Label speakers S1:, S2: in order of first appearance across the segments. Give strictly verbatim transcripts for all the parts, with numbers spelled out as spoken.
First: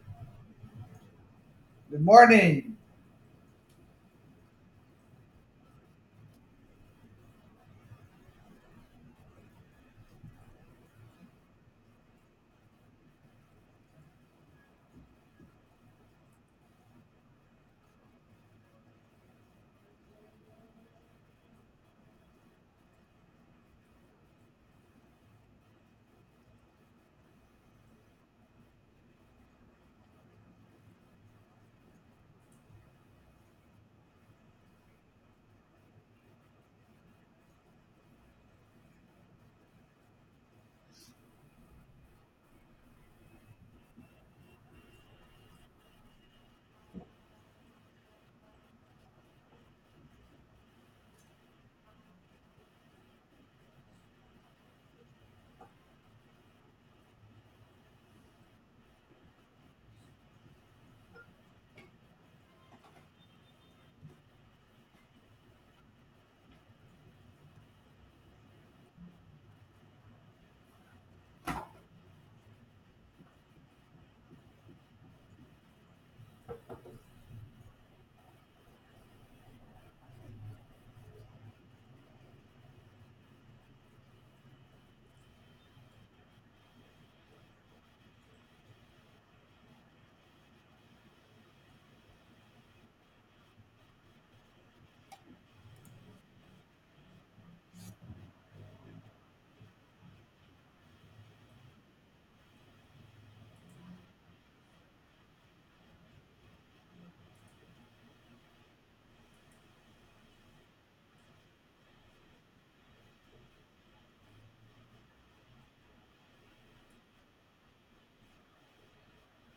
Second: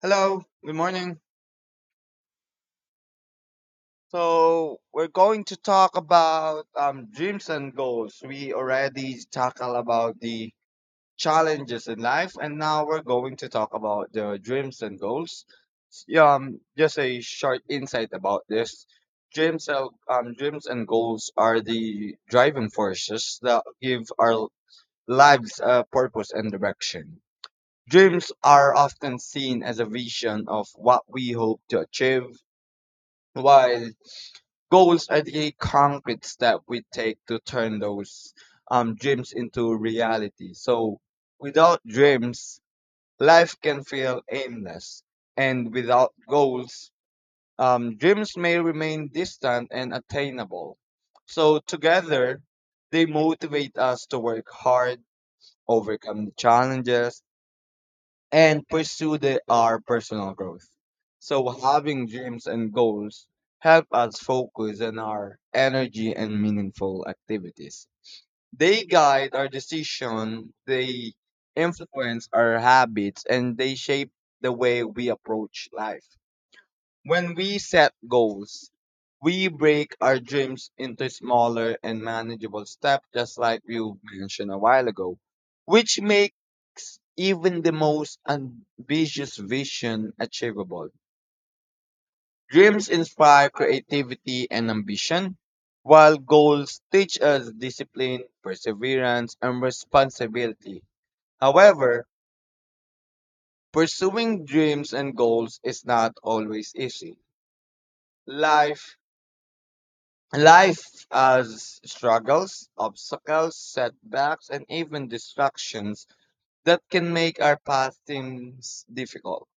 S1: Hello, good morning.
S2: Good morning.
S1: So we're going to talk about um, dreams and goals. We already tackled about the challenges in life, and now we're going to talk about the dreams and goals. S- yeah, Um, just a short insight about this. Dreams, and- um, dreams and goals are the driving forces that give our lives a purpose and direction. Dreams are often seen as a vision of what we hope to achieve, while goals are the concrete step we take to turn those um, dreams into reality. So without dreams, life can feel aimless. And without goals, um, dreams may remain distant and attainable. So together, they motivate us to work hard, overcome the challenges, and pursue the, our personal growth. So having dreams and goals help us focus on our energy and meaningful activities. They guide our decision, they influence our habits, and they shape the way we approach life. When we set goals, we break our dreams into smaller and manageable steps, just like you mentioned a while ago, which makes even the most ambitious vision achievable. Dreams inspire creativity and ambition, while goals teach us discipline, perseverance, and responsibility. However, pursuing dreams and goals is not always easy. Life Life has struggles, obstacles, setbacks, and even distractions that can make our path seems difficult.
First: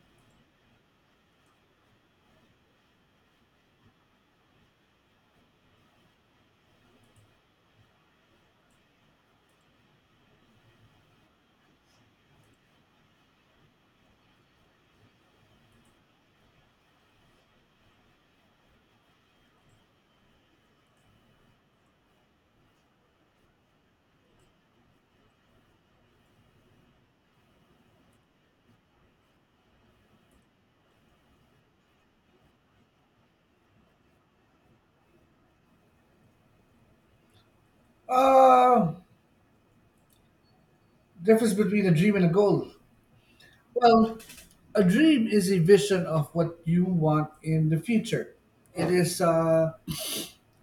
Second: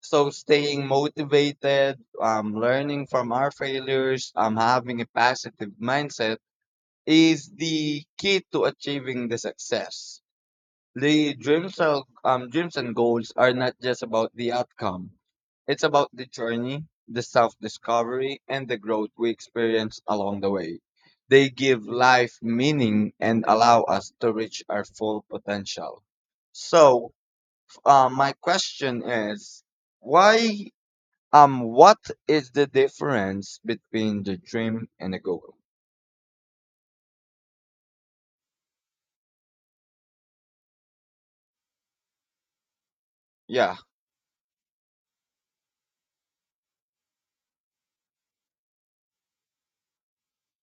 S1: So staying motivated, um, learning from our failures, um, having a positive mindset is the key to achieving the success. The dreams of um, dreams and goals are not just about the outcome. It's about the journey, the self-discovery, and the growth we experience along the way. They give life meaning and allow us to reach our full potential. So, uh, my question is, why um what is the difference between the dream and a goal?
S2: Uh, Difference between a dream and a goal.
S1: Yeah.
S2: Well, a dream is a vision of what you want in the future. It is uh,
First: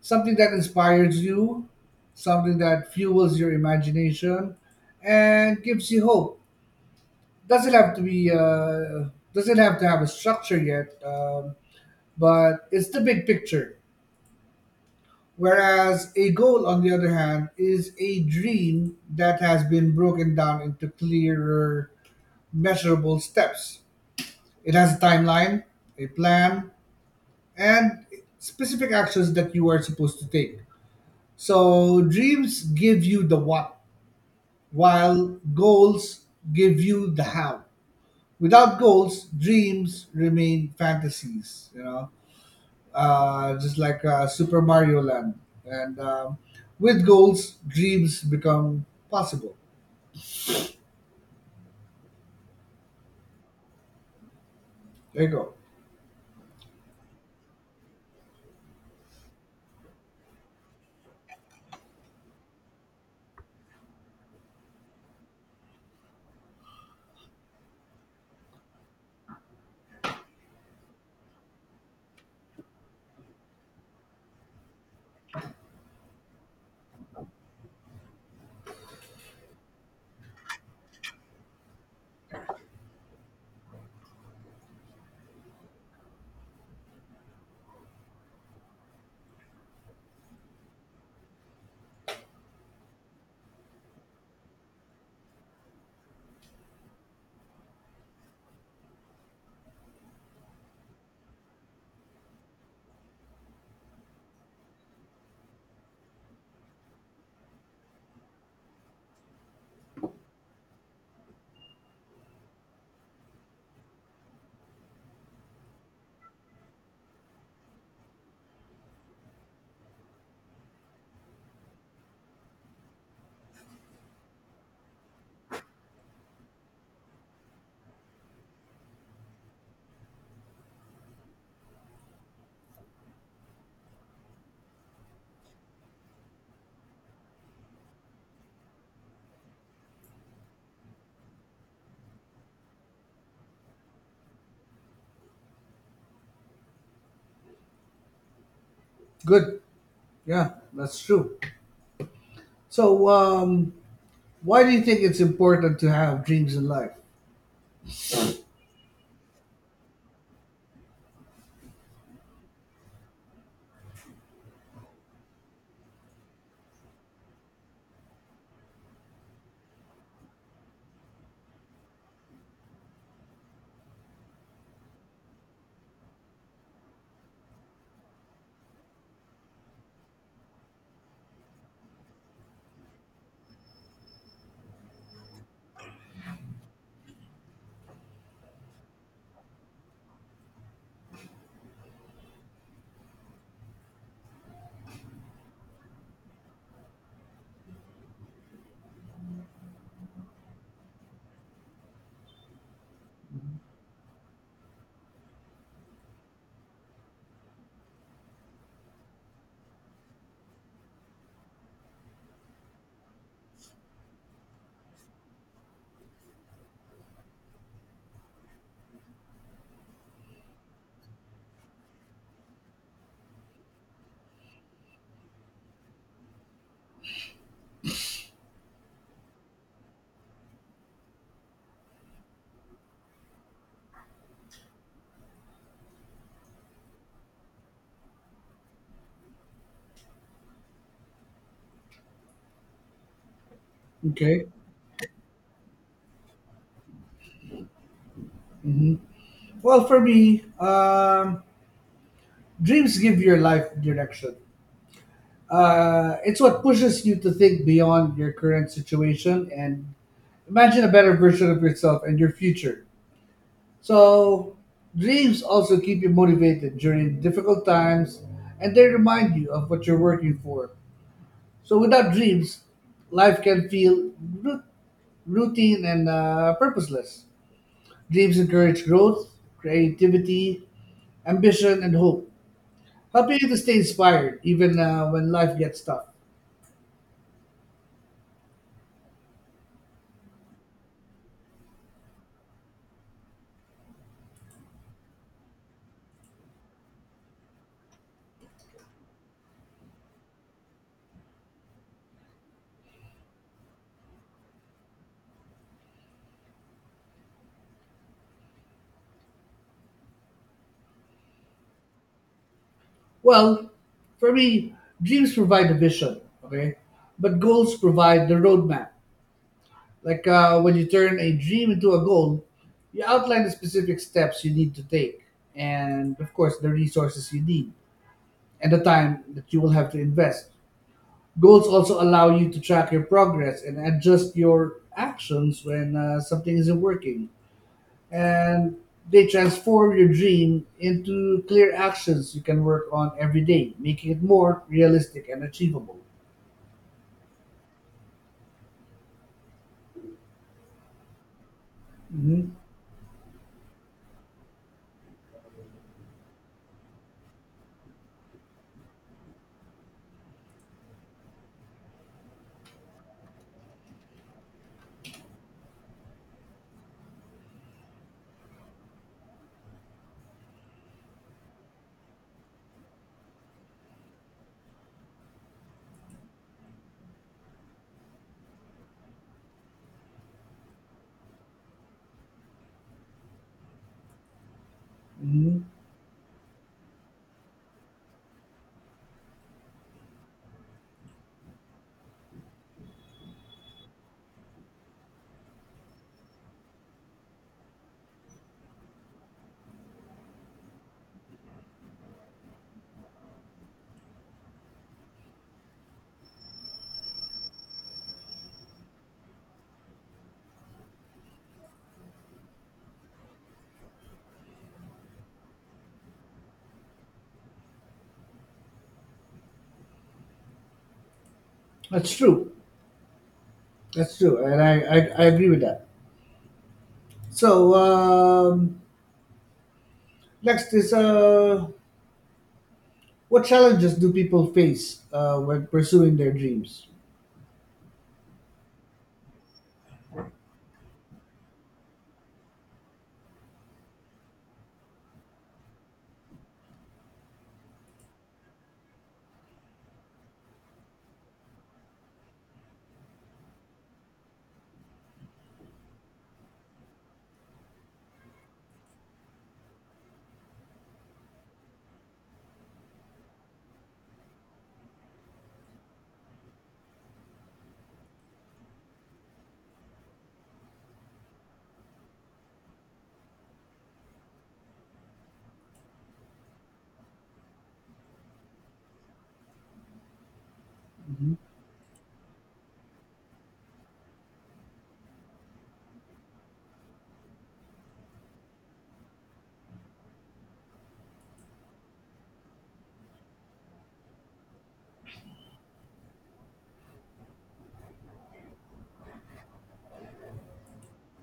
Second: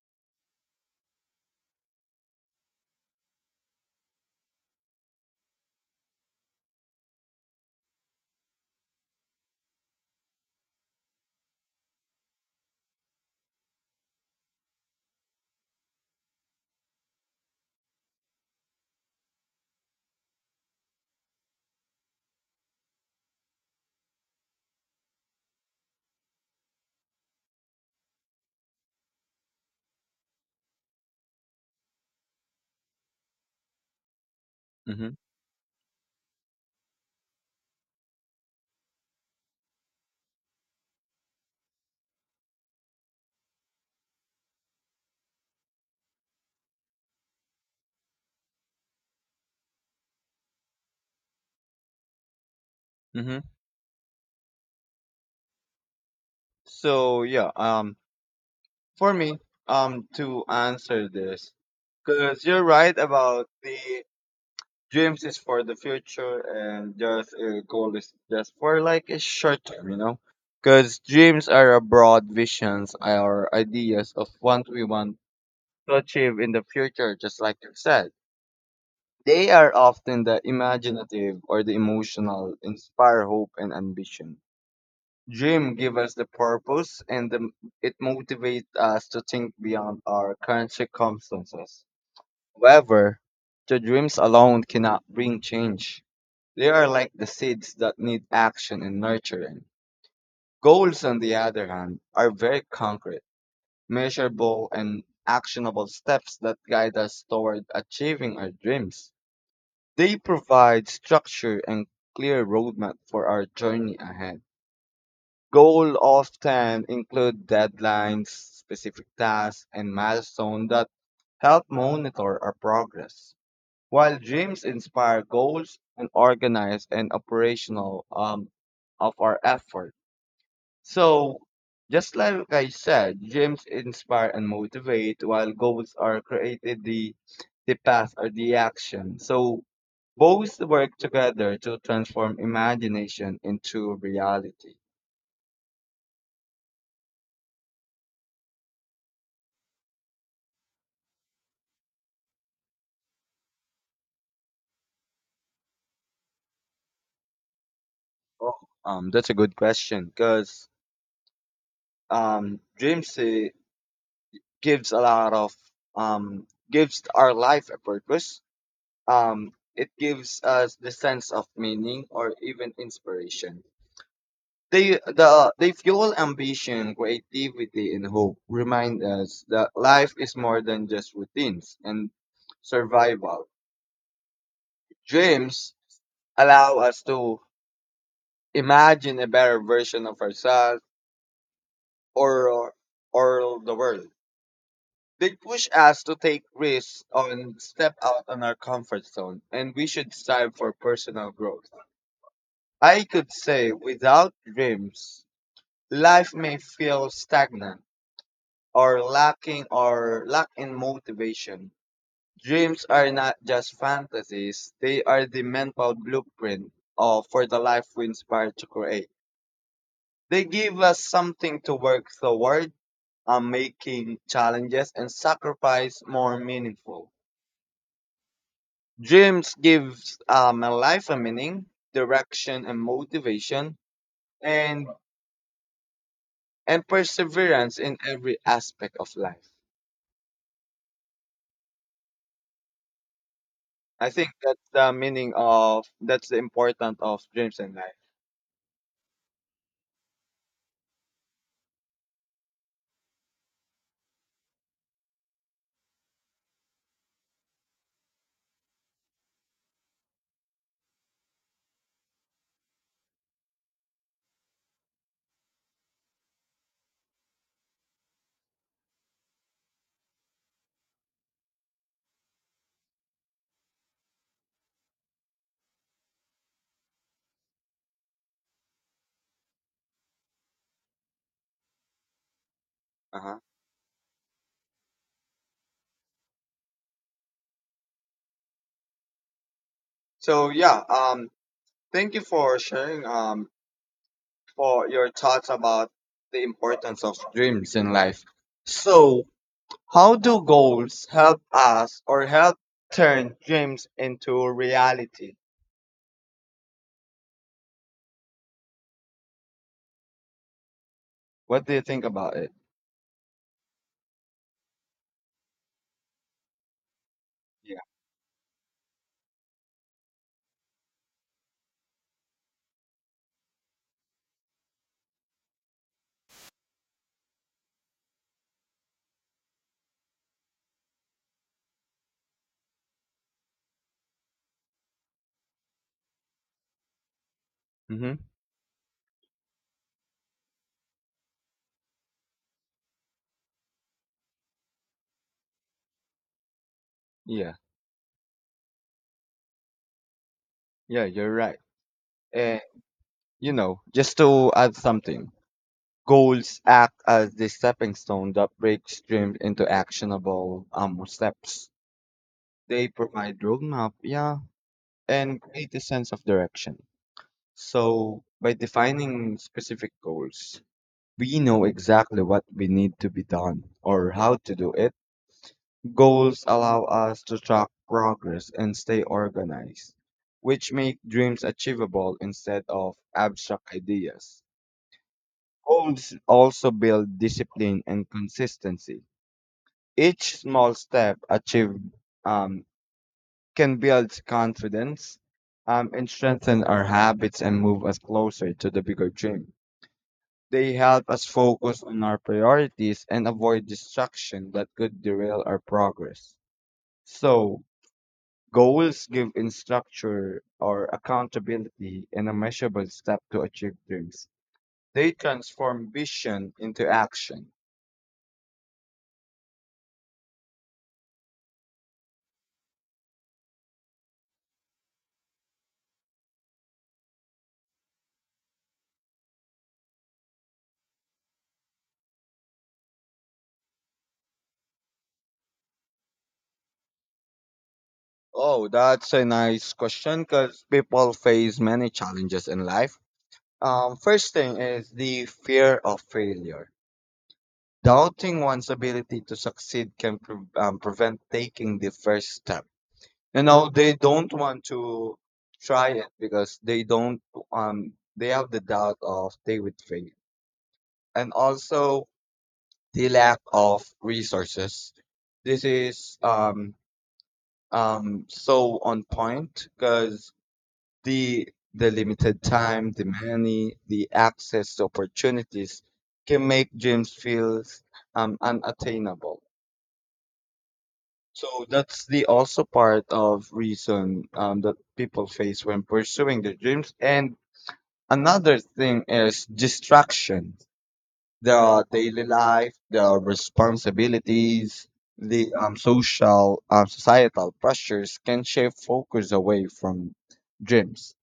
S2: something that inspires you, something that fuels your imagination, and gives you hope. Doesn't have to be uh, doesn't have to have a structure yet, um, but it's the big picture. Whereas a goal, on the other hand, is a dream that has been broken down into clearer, measurable steps. It has a timeline, a plan, and specific actions that you are supposed to take. So dreams give you the what,
S1: Mhm.
S2: while goals give you the how. Without goals, dreams remain fantasies, you know. Uh, just like uh, Super Mario Land. And um, with goals, dreams become possible.
S1: Mhm.
S2: There you go.
S1: So, yeah, um for me, um to answer this, because you're right about the dreams is for the future and just a goal is just for like a short term you know Because dreams are a broad visions or ideas of what we want to achieve in the future, just like you said, they are often the imaginative or the emotional inspire hope and ambition. Dream give us the purpose, and the, it motivates us to think beyond our current circumstances. However, the dreams alone cannot bring change. They are like the seeds that need action and nurturing. Goals, on the other hand, are very concrete, measurable, and actionable steps that guide us toward achieving our dreams. They provide structure and clear roadmap for our journey ahead. Goals often include deadlines, specific tasks, and milestones that help monitor our progress. While dreams inspire goals and organize and operational um, of our effort. So, just like I said, dreams inspire and motivate, while goals are created the the path or the action. So both work together to transform imagination into reality.
S2: Good. Yeah, that's true. So, um, why do you think it's important to have dreams in life?
S1: Oh, um, that's a good question because um, dreams uh, gives a lot of um, gives our life a purpose. Um, it gives us the sense of meaning or even inspiration. They the they fuel ambition, creativity, and hope. Remind us that life is more than just routines and survival. Dreams allow us to imagine a better version of ourselves or or the world. They push us to take risks and step out on our comfort zone, and we should strive for personal growth. I could say without dreams, life may feel stagnant or lacking or lack in motivation. Dreams are not just fantasies, they are the mental blueprint of, for the life we inspire to create. They give us something to work toward, uh, making challenges and sacrifice more meaningful. Dreams gives uh, my life a meaning, direction, and motivation, and and perseverance in every aspect of life. I think
S2: Okay.
S1: that's the meaning of that's the importance of dreams in life.
S2: Well, for me, um, dreams give your life direction. Uh, it's what pushes you to think beyond your current situation and imagine a better version of yourself and your future. So, dreams also keep you motivated during difficult times and they remind you of what you're working for. So, without dreams, life can feel ru- routine and uh, purposeless. Dreams encourage growth, creativity, ambition, and hope, helping
S1: Uh-huh.
S2: you to stay inspired even uh, when life gets tough.
S1: So yeah, um, thank you for sharing um for your thoughts about the importance of dreams in life. So how do goals help us or help turn dreams into reality? What do you think about it?
S2: Well, for me, dreams provide a vision, okay? But goals
S1: Yeah.
S2: provide the roadmap. Like uh, when you turn a dream into a goal, you outline the specific steps you need to take, and of course, the resources you need, and the time that you will have to invest. Goals also allow you to track your progress and adjust your actions when uh, something isn't working.
S1: Mm-hmm.
S2: And they transform your dream into clear actions you can work on every day, making it more realistic and achievable.
S1: Yeah, yeah, you're right.
S2: hmm
S1: And you know, just to add something, goals act as the stepping stone that breaks dreams into actionable um steps. They provide roadmap, yeah, and create a sense of direction. So by defining specific goals, we know exactly what we need to be done or how to do it. Goals allow us to track progress and stay organized, which make dreams achievable instead of abstract ideas.
S2: hmm
S1: Goals also build discipline and consistency. Each small step achieved, um, can build confidence, um, and strengthen our habits and move us closer to the bigger dream. They help us focus on our priorities and avoid distraction that could derail our progress. So, goals give in structure, or accountability and a measurable step to achieve dreams. They transform vision into action.
S2: That's true. That's true. And I, I, I agree with that. So um, next is uh, what challenges do people face uh, when pursuing their dreams?
S1: Oh, that's a nice question because people face many challenges in life. Um, first thing is the fear of failure. Doubting one's ability to succeed can pre- um, prevent taking the first step. You know, they don't want to try it because they don't, um, they have the doubt of they would fail. And also the lack of resources. This is um, um, so on point because the the limited time, the money, the access to opportunities can make gyms feel um, unattainable.
S2: hmm
S1: So that's the also part of reason um, that people face when pursuing their dreams. And another thing is distraction, their daily life, their responsibilities, the um, social, um, societal pressures can shift focus away from dreams.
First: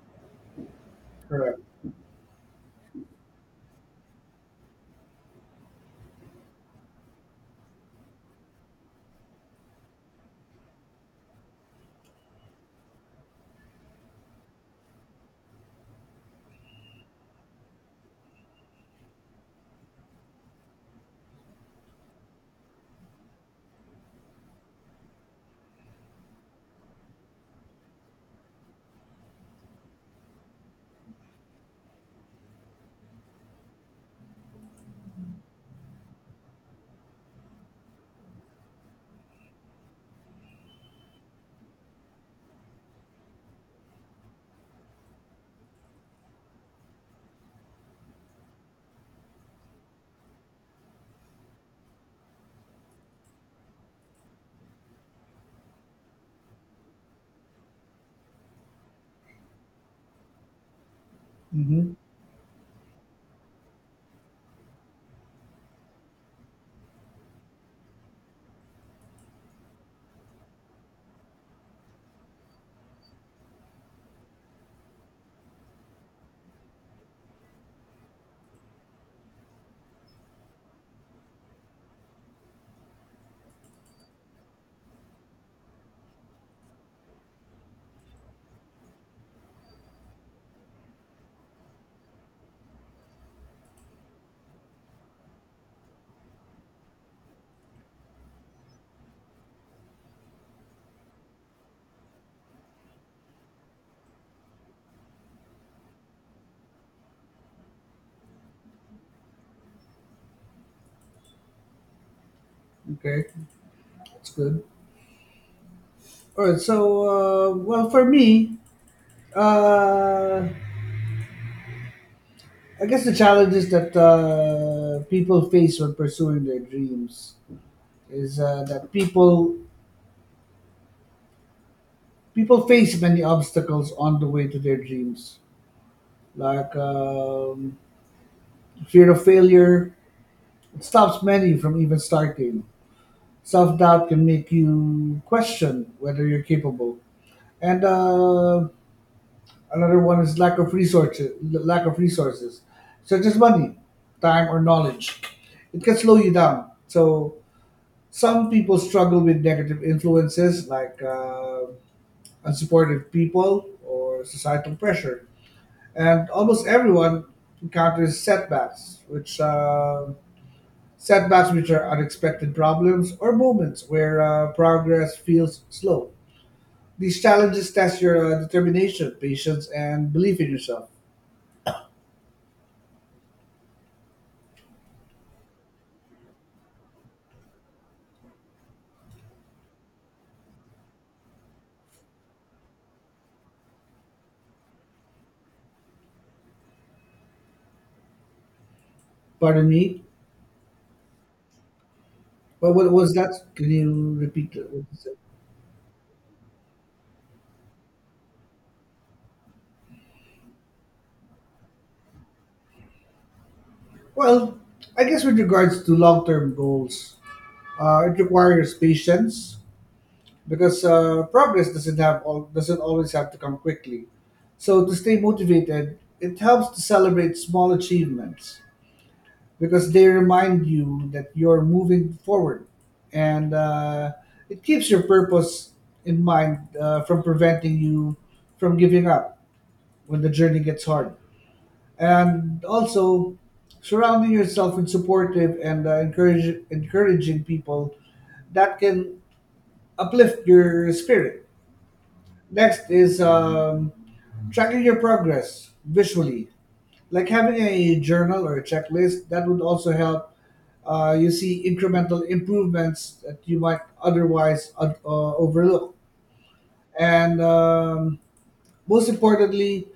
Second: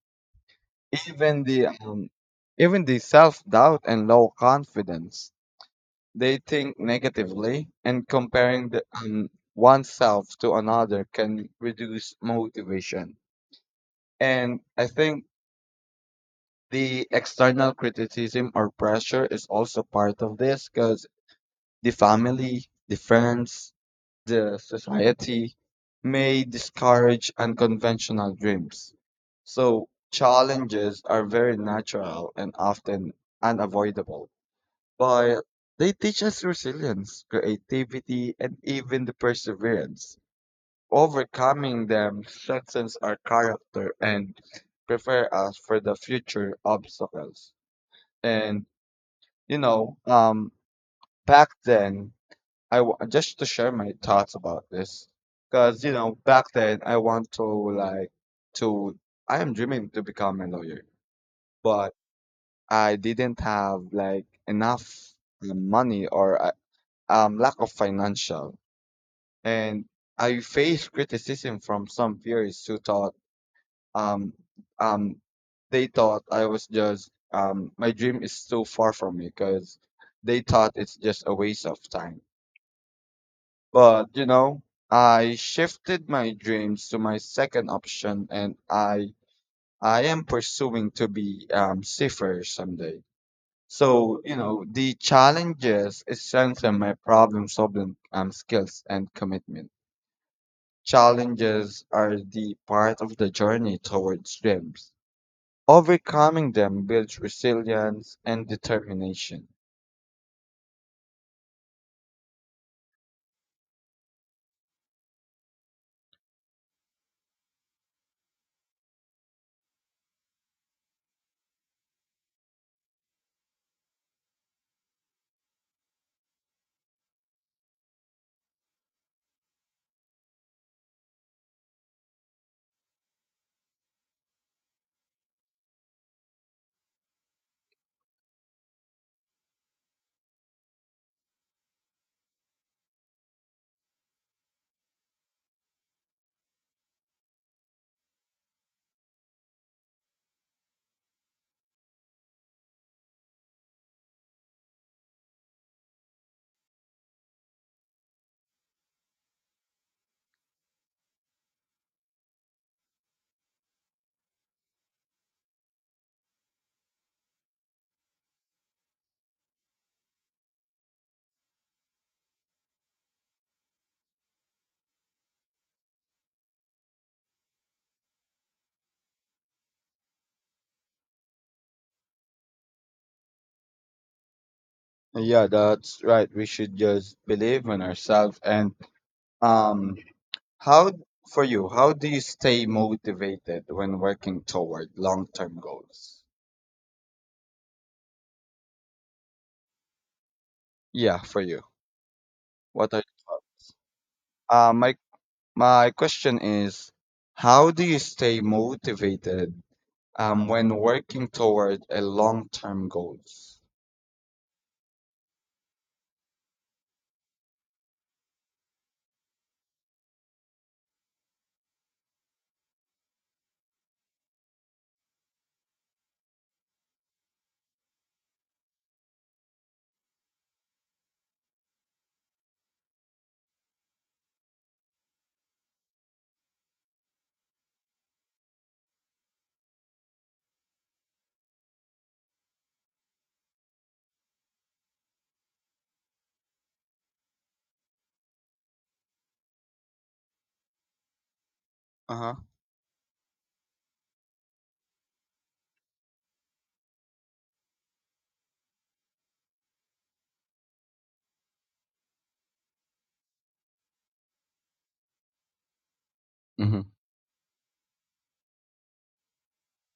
S1: Even
S2: Correct.
S1: the um, even the self doubt and low confidence, they think negatively, and comparing the, um, oneself to another can reduce motivation. And I think the external criticism or pressure is also part of this because the family, the friends, the society may discourage unconventional dreams. So, challenges are very natural and often unavoidable, but they teach us resilience, creativity, and even the perseverance. Overcoming them strengthens our character and prepare us for the future obstacles. And you know, um, back then, I w- just to share my thoughts about this, because you know back then I want to like to I am dreaming to become a lawyer,
S2: hmm
S1: but I didn't have like enough uh, money or uh, um lack of financial, and I faced criticism from some peers who thought um um they thought I was just um my dream is too far from me because they thought it's just a waste of time. But, you know, I shifted my dreams to my second option, and I I am pursuing to be um seafarer someday. So, you know, the challenges strengthen my problem solving um skills and commitment. Challenges are the part of the journey towards dreams. Overcoming them builds resilience and determination.
S2: Okay, that's good. All right. So uh, well, for me, uh, I guess the challenges that uh, people face when pursuing their dreams is uh, that people people face many obstacles on the way to their dreams, like um, fear of failure. It stops many from even starting. Self doubt can make you question whether you're capable. And uh, another one is lack of resources. Lack of resources, such as money, time, or knowledge, it can slow you down. So some people struggle with negative influences like uh, unsupportive people or societal pressure, and almost everyone encounters setbacks, which uh, setbacks which are unexpected problems or moments where uh, progress feels slow. These challenges test your uh, determination, patience, and belief in yourself.
S1: Yeah, that's right. We should just believe in ourselves and um How for you, how do you stay motivated when working toward long-term goals?
S2: Pardon me,
S1: Yeah, for you.
S2: but what
S1: What are
S2: was that? Can you repeat
S1: uh,
S2: what you
S1: my
S2: said?
S1: my question is, how do you stay motivated um when working toward a long-term goals?
S2: Well, I guess with regards to long-term goals, uh, it requires patience because uh, progress doesn't have all, doesn't always have to come quickly. So to stay motivated, it helps to celebrate small achievements because they remind you that you're moving forward and uh, it keeps your purpose in mind, uh, from preventing you from giving up when the journey gets hard, and also surrounding yourself with supportive and uh, encourage, encouraging people that can uplift your spirit.
S1: Uh-huh.
S2: Next is um, tracking your progress visually, like having a journal or a checklist that would also help uh, you see incremental improvements that you might otherwise uh, uh, overlook.
S1: Mm-hmm.
S2: And um, most importantly,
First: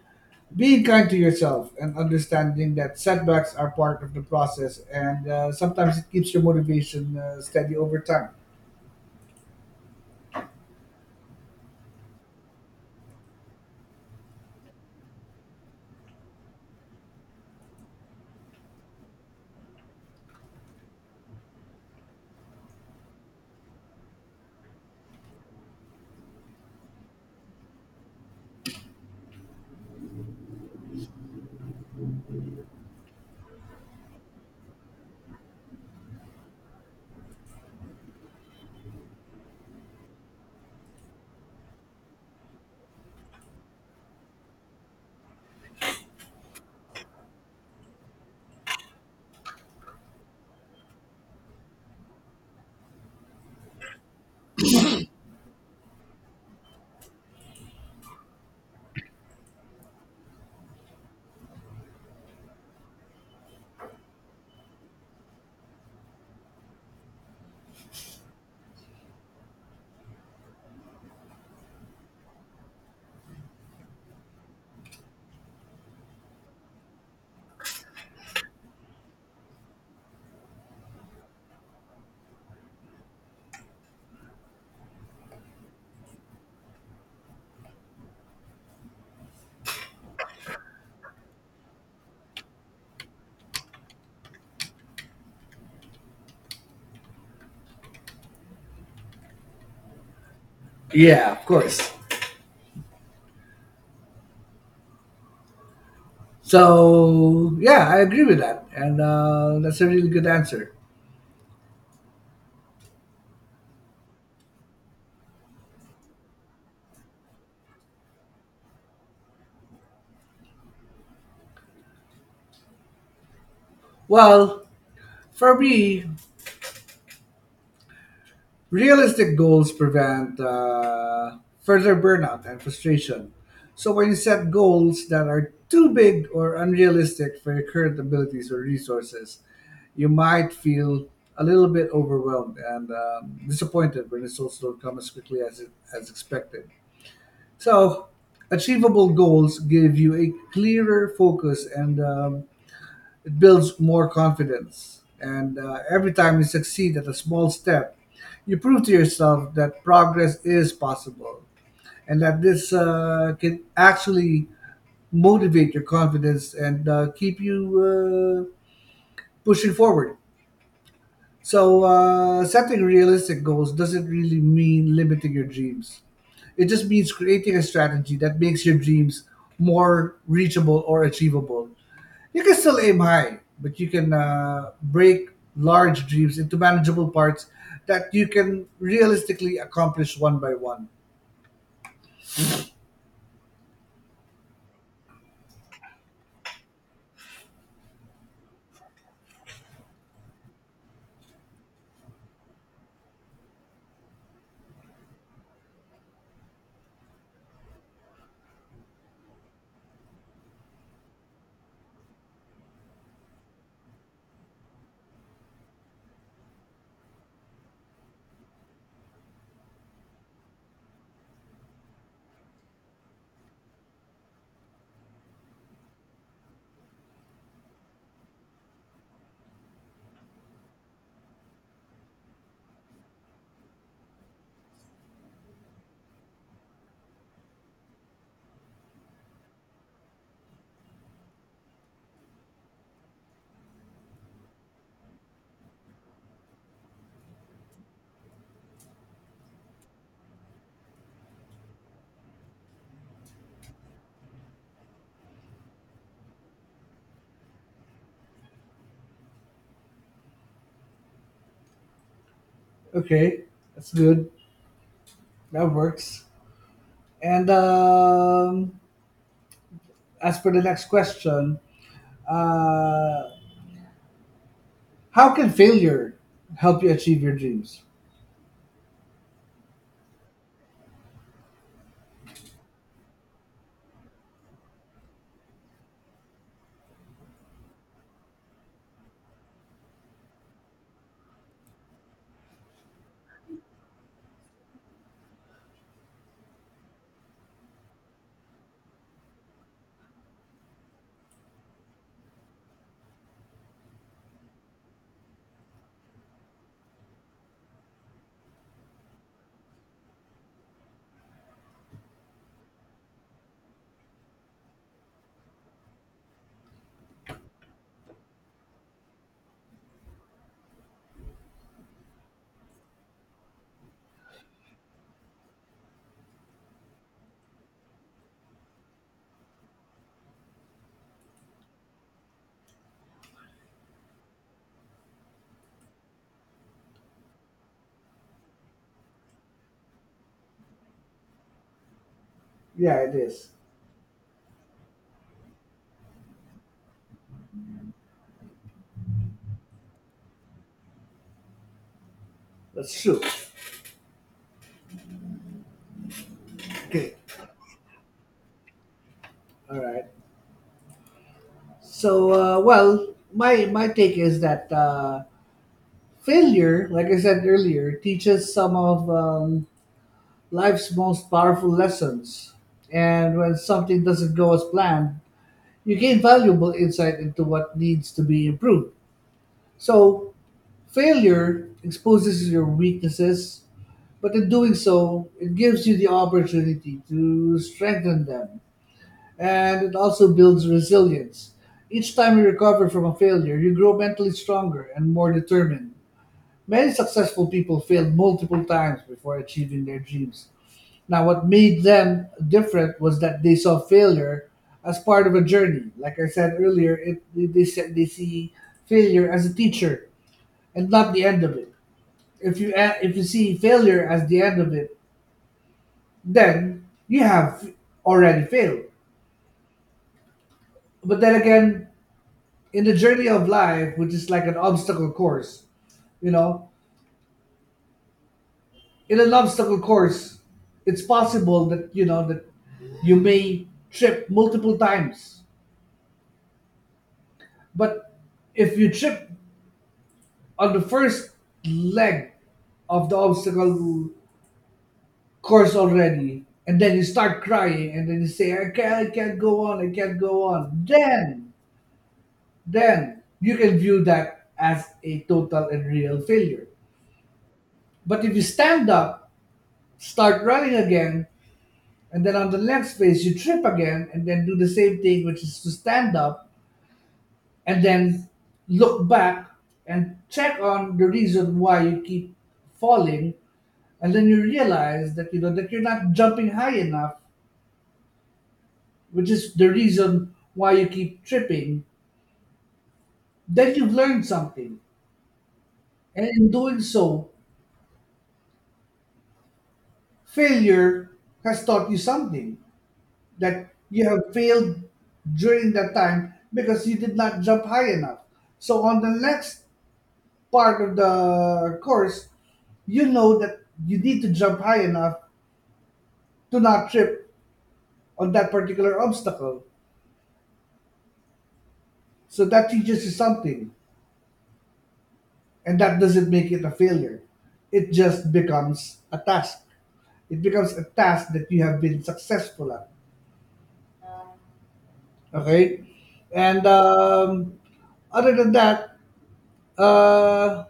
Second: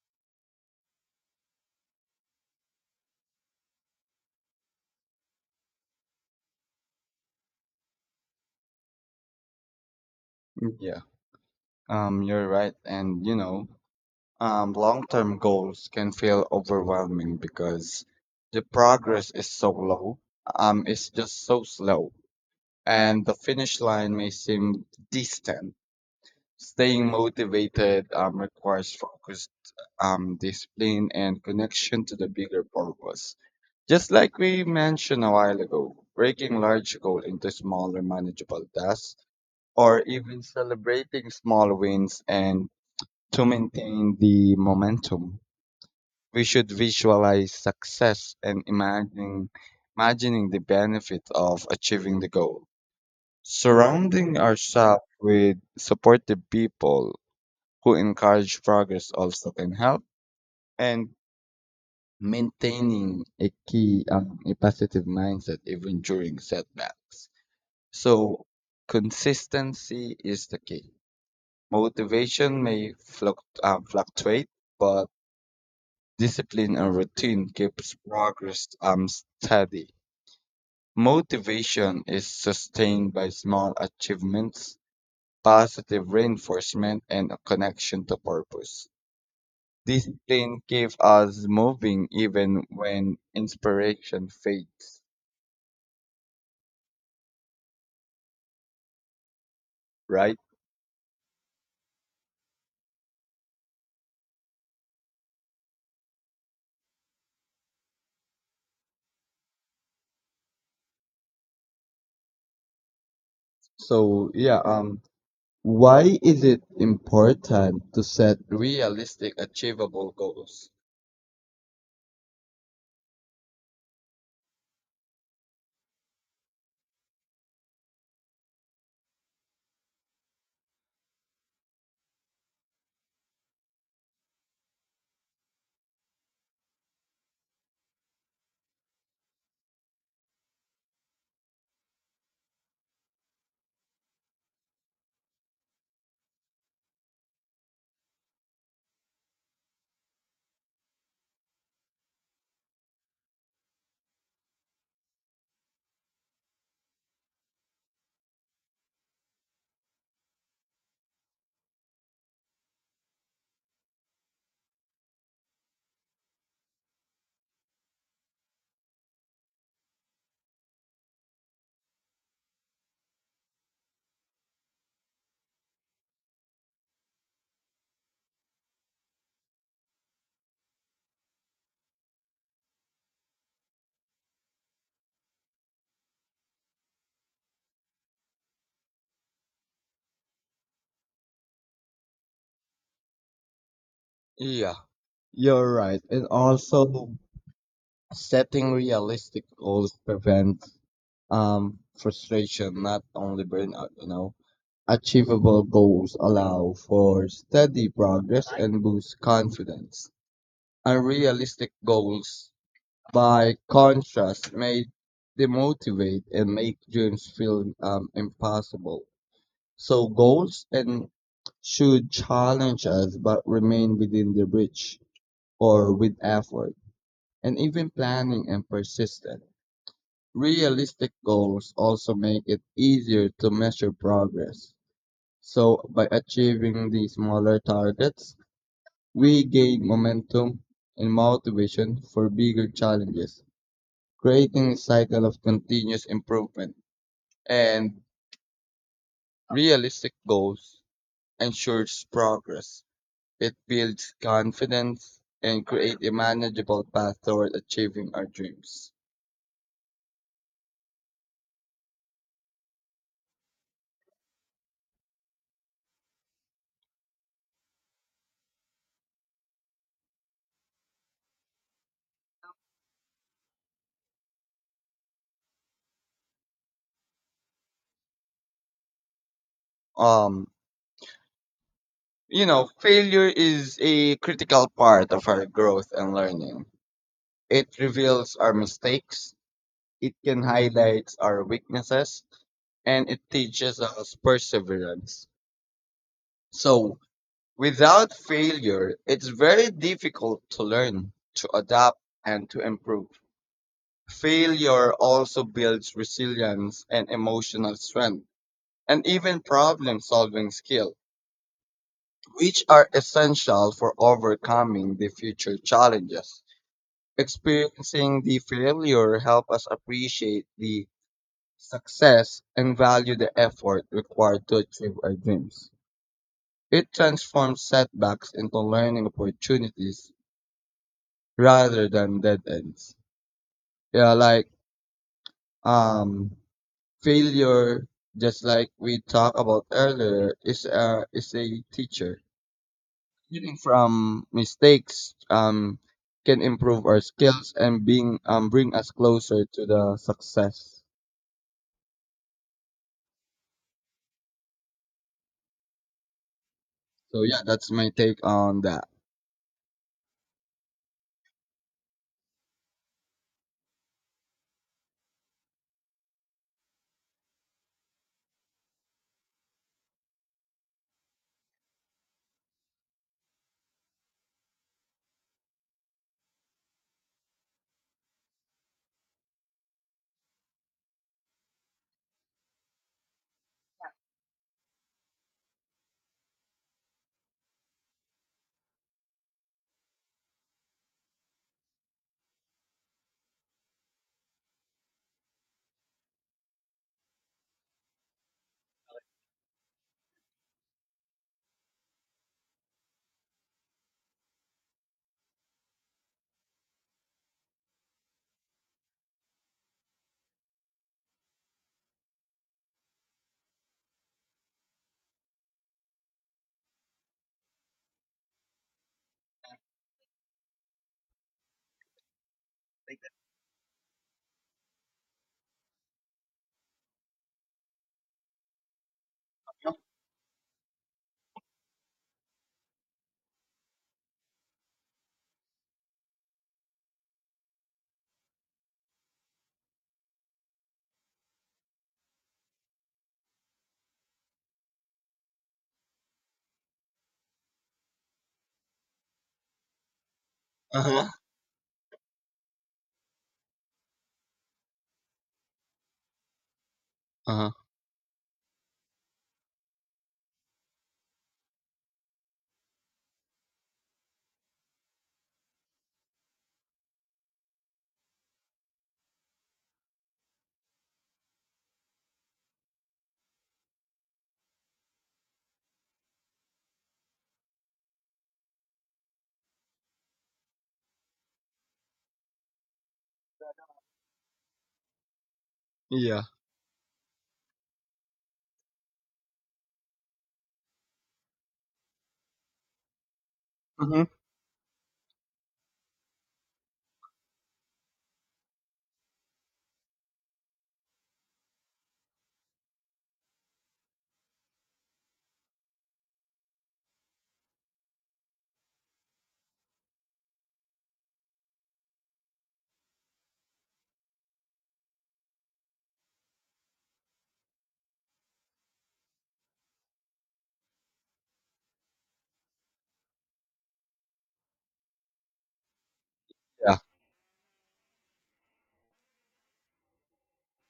S2: being kind to yourself and understanding that setbacks are part of the process, and uh, sometimes it keeps your motivation uh, steady over time.
S1: Yeah. Um, you're right, and you know, um, long-term goals can feel overwhelming because the progress is so low. Um, it's just so slow. And the finish line may seem distant. Staying motivated um, requires focused, um, discipline and connection to the bigger purpose. Just like we mentioned a while ago, breaking large goals into smaller manageable tasks or even celebrating small wins and to maintain the momentum. We should visualize success and imagining imagining the benefit of achieving the goal. Surrounding ourselves with supportive people who encourage progress also can help, and maintaining a key um, a positive mindset even during setbacks. So consistency is the key. Motivation may fluct- um, fluctuate, but discipline and routine keeps progress, um, steady. Motivation is sustained by small achievements, positive reinforcement, and a connection to purpose. Discipline keeps us moving even when inspiration fades, right?
S2: Yeah, of course. So yeah, I agree with that, and uh, that's a really good answer.
S1: So, yeah, um, why is it important to set realistic, achievable goals?
S2: Well, for me, realistic goals prevent uh, further burnout and frustration. So, when you set goals that are too big or unrealistic for your current abilities or resources, you might feel a little bit overwhelmed and um, disappointed when results don't come as quickly as, it, as expected. So, achievable goals give you a clearer focus and um, it builds more confidence. And uh, every time you succeed at a small step, you prove to yourself that progress is possible and that this uh, can actually motivate your confidence and uh, keep you uh, pushing forward. So, uh, setting realistic goals doesn't really mean limiting your dreams. It just means creating a strategy that makes your dreams more reachable or achievable. You can still aim high, but you can uh, break large dreams into manageable parts that you can realistically accomplish one by one.
S1: Yeah, you're right. And also, setting realistic goals prevents, um, frustration, not only burnout, you know? Achievable goals allow for steady progress and boost confidence. Unrealistic goals, by contrast, may demotivate and make dreams feel um, impossible. So goals and should challenge us but remain within the reach or with effort and even planning and persistence. Realistic goals also make it easier to measure progress. So, by achieving these smaller targets, we gain momentum and motivation for bigger challenges, creating a cycle of continuous improvement. And realistic goals ensures progress. It builds confidence and create a manageable path toward achieving our dreams.
S2: Okay, that's good. That works. And um, as for the next question, uh, how can failure help you achieve your dreams?
S1: Um, you know, failure is a critical part of our growth and learning. It reveals our mistakes. It can highlight our weaknesses and it teaches us perseverance. So, without failure, it's very difficult to learn, to adapt, and to improve. Failure also builds resilience and emotional strength, and even problem solving skill, which are essential for overcoming the future challenges. Experiencing the failure help us appreciate the success and value the effort required to achieve our dreams. It transforms setbacks into learning opportunities rather than dead ends. Yeah, like um, failure, just like we talked about earlier, is a is a teacher.
S2: Yeah, it is.
S1: Learning from mistakes um can improve our skills and being um bring us closer to the success.
S2: That's true. Okay.
S1: So yeah, that's my take on that.
S2: All right. So, uh, well, my my take is that uh, failure, like I said earlier, teaches some of um, life's most powerful lessons. And when something doesn't go as planned, you gain valuable insight into what needs to be improved. So, failure exposes your weaknesses, but in doing so, it gives you the opportunity to strengthen them. And it also builds resilience. Each time you recover from a failure, you grow mentally stronger and more determined. Many successful people failed multiple times before achieving their dreams. Now, what made them different was that they saw failure as part of a journey. Like I said earlier, it, they, said they see failure as a teacher and not the end of it. If you a- if you see failure as the end of it, then you have already failed. But then again, in the journey of life, which is like an obstacle course, you know, in an obstacle course, it's possible that you know that you may trip multiple times. But if you trip on the first leg of the obstacle course already, and then you start crying, and then you say, "I can't, I can't go on, I can't go
S1: Uh
S2: on,"
S1: huh.
S2: then, then you can view that as a total and real failure.
S1: Uh huh.
S2: But if you stand up, start running again, and then on the next phase you trip again and then do the same thing, which is to stand up and then look back and check on the reason why you keep falling, and then you realize that you know that you're not jumping high enough, which is the reason why you keep tripping, then you've learned something.
S1: Yeah.
S2: And in doing so, failure has taught you something, that
S1: Mm-hmm.
S2: you have failed during that time because you did not jump high enough. So on the next part of the course, you know that you need to jump high enough to not trip on that particular obstacle. So that teaches you something, and that doesn't make it a failure. It just becomes a task. It becomes a task that you have been successful at. Okay, and um, other than that, uh,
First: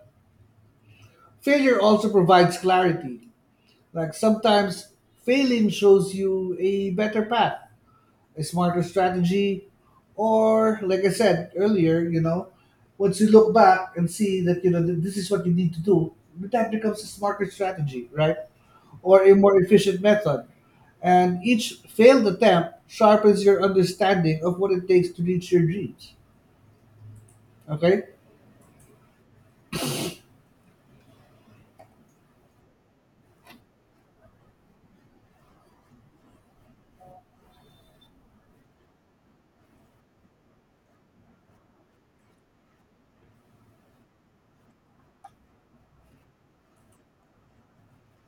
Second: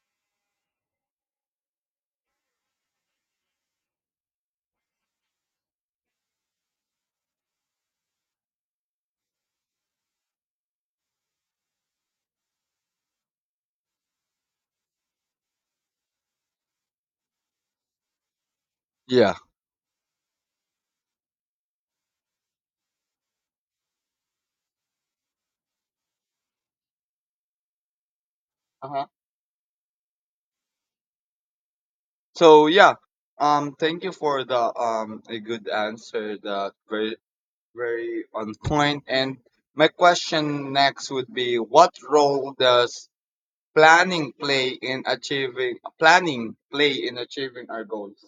S2: failure also provides clarity. Like sometimes failing shows you a better path, a smarter strategy, or like I said earlier, you know, once you look back and see that you know that this is what you need to do, that becomes a smarter strategy, right? Or a
S1: Yeah.
S2: more efficient method. And each failed attempt sharpens your understanding of what it takes to reach your dreams. Okay?
S1: Uh-huh. So yeah, um, thank you for the um a good answer. That very very on point. And my question next would be, what role does planning play in achieving planning play in achieving our goals?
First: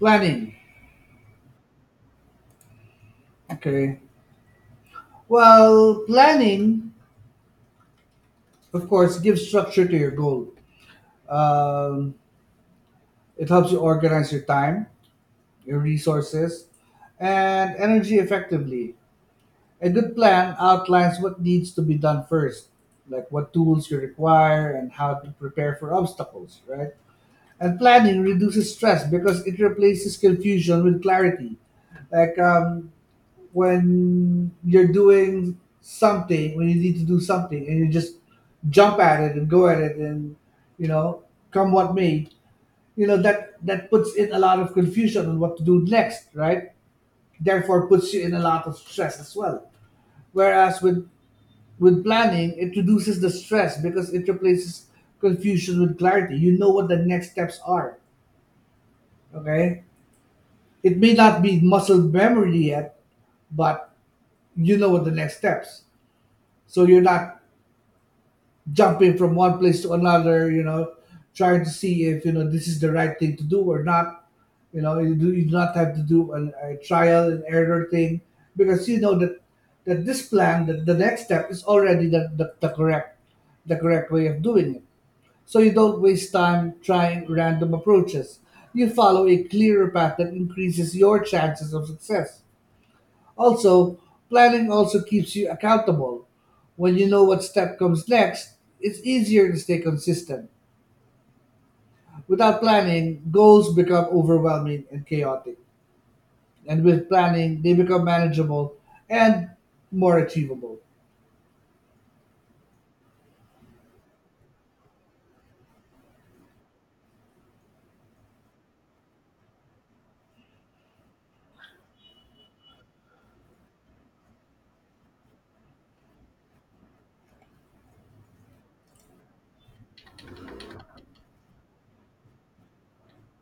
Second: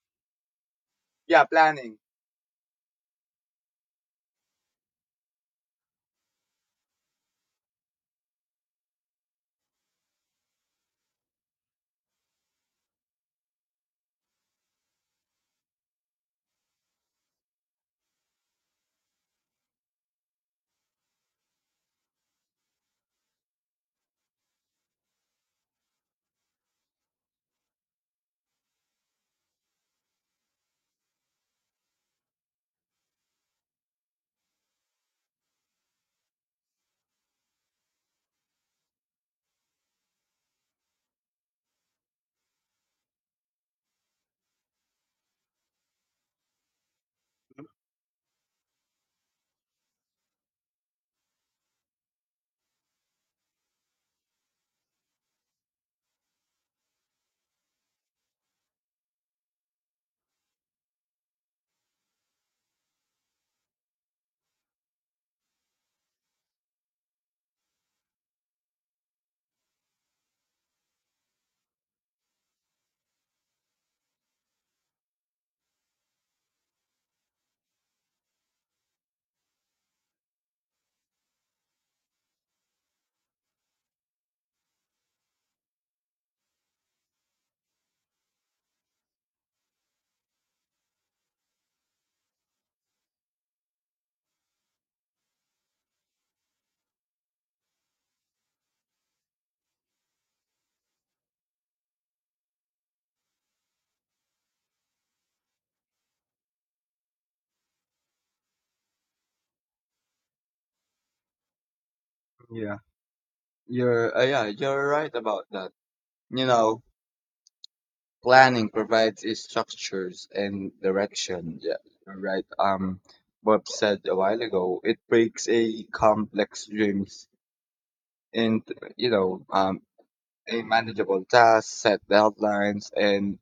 S2: Planning.
S1: Yeah, planning.
S2: Okay. Well, planning, of course, gives structure to your goal. Um, it helps you organize your time, resources, and energy effectively. A good plan outlines what needs to be done first, like what tools you require and how to prepare for obstacles, right? And planning reduces stress because it replaces confusion with clarity. Like um, when you're doing something, when you need to do something, and you just jump at it and go at it, and you know, come what may, you know that that puts in a lot of confusion on what to do next, right? Therefore puts you in a lot of stress as well. Whereas with with planning, it reduces the stress because it replaces confusion with clarity. You know what the next steps are. Okay, it may not be muscle memory yet, but you know what the next steps. So you're not jumping from one place to another, you know, trying to see if you know this is the right thing to do or not. You know, you do, you do not have to do an, a trial and error thing because you know that that this plan, that the next step is already the, the, the correct, the correct way of doing it. So you don't waste time trying random approaches. You follow a clearer path that increases your chances of success. Also, planning also keeps you accountable. When you know what step comes next, it's easier to stay consistent. Without planning, goals become overwhelming and chaotic. And with planning, they become manageable and more achievable.
S1: Yeah, you're uh, yeah you're right about that. You know, planning provides is structures and direction. Yeah, you're right. Um, Bob said a while ago, it breaks a complex dreams into you know um a manageable task, set deadlines, and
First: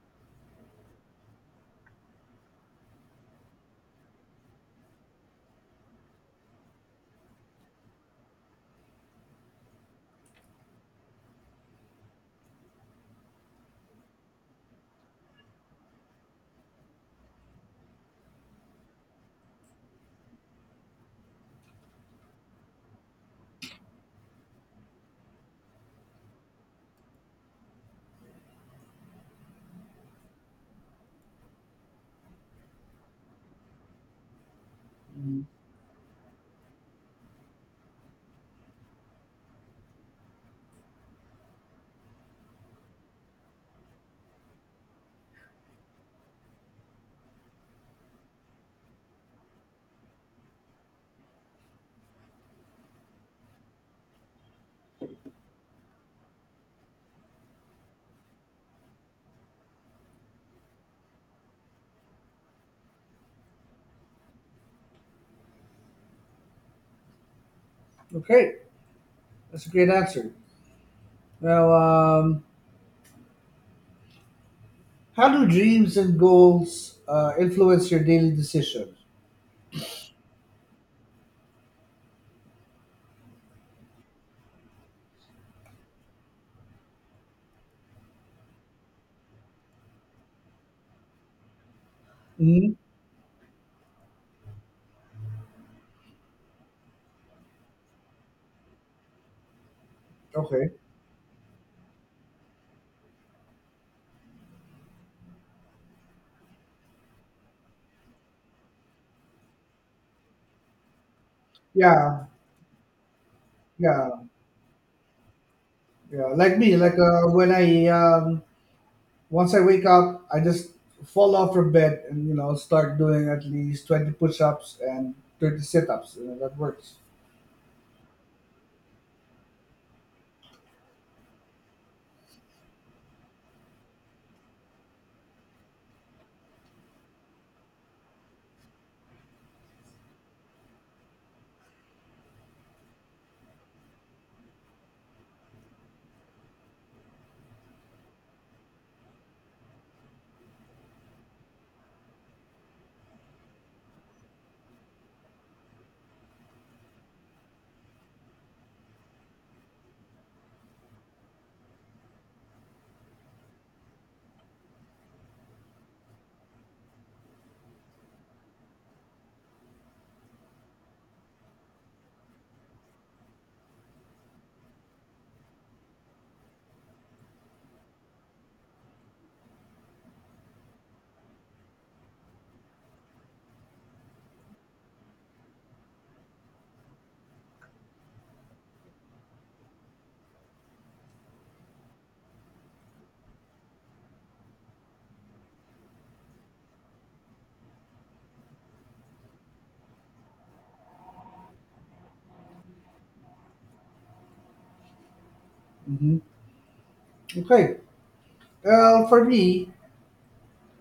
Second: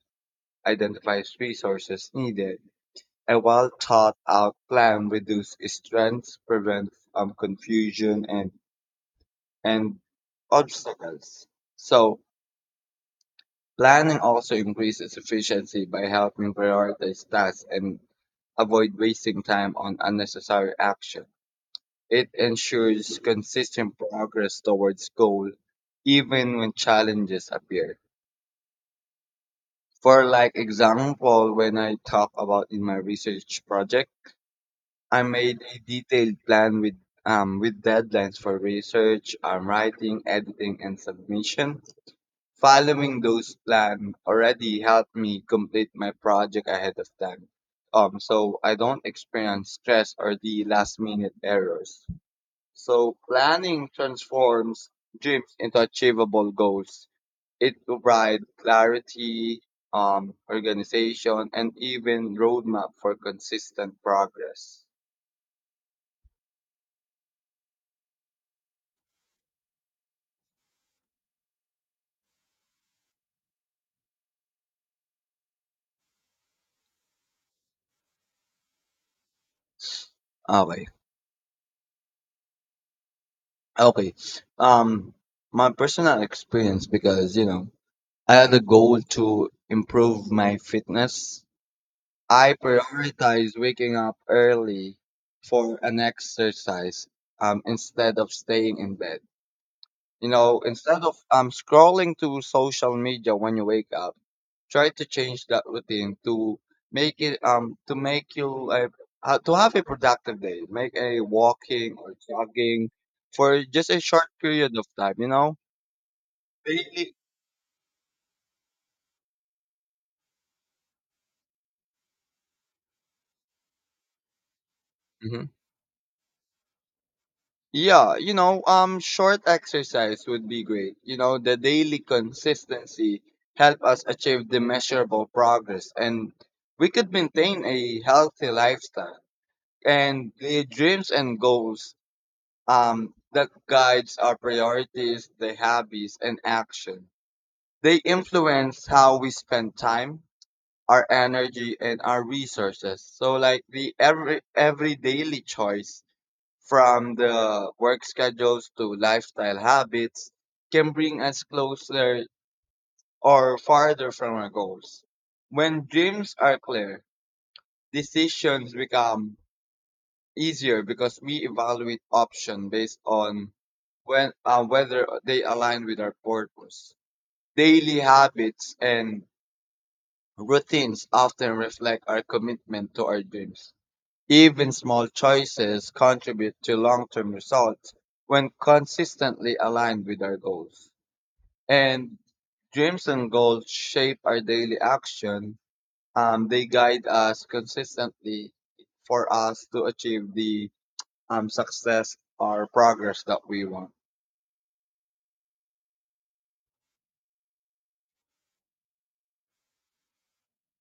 S1: identifies resources needed. A well thought out plan reduces strengths, prevents um confusion and and obstacles. So planning also increases efficiency by helping prioritize tasks and avoid wasting time on unnecessary action. It ensures consistent progress towards goal even when challenges appear. For like example, when I talk about in my research project, I made a detailed plan with um, with deadlines for research, um, writing, editing, and submission. Following those plans already helped me complete my project ahead of time. Um, so I don't experience stress or the last minute errors. So planning transforms dreams into achievable goals. It provides clarity, um, organization, and even roadmap for consistent progress.
S2: Okay, that's a great answer. Now, um, how do dreams and goals uh, influence your daily decisions?
S1: Okay. Okay. Um, my personal experience because you know I had a goal to improve my fitness. I
S2: Hmm.
S1: prioritize waking up early for an exercise, um, instead of staying in bed. You know,
S2: Okay.
S1: instead of um, scrolling to social media when you wake up, try to change that routine to make it um to make you uh, uh, to have a productive day. Make a walking or
S2: Yeah,
S1: jogging for just a
S2: yeah,
S1: short period of time. You know,
S2: yeah. Like me, like
S1: daily.
S2: uh, when I um, once I wake up, I just fall off from bed and you know start doing at least twenty push-ups and thirty sit-ups. You know, that works.
S1: Yeah, you know, um, short exercise would be great. You know, the daily consistency help us achieve the measurable progress, and we could maintain a healthy lifestyle and the dreams and goals, um, that guides our priorities, the habits, and action. They influence how we spend time, our energy, and our resources. So, like the every every daily choice from the work schedules to lifestyle habits can bring us closer or farther from our goals. When dreams are clear, decisions become easier because we evaluate options based on when uh, whether they align with our purpose. Daily habits and routines often reflect our commitment to our dreams. Even small choices contribute to long term results when consistently aligned with our goals. And dreams and goals shape our daily action. Um, they guide us consistently for us to achieve the um, success or progress that we want.
S2: Hmm. Okay. Well, for me,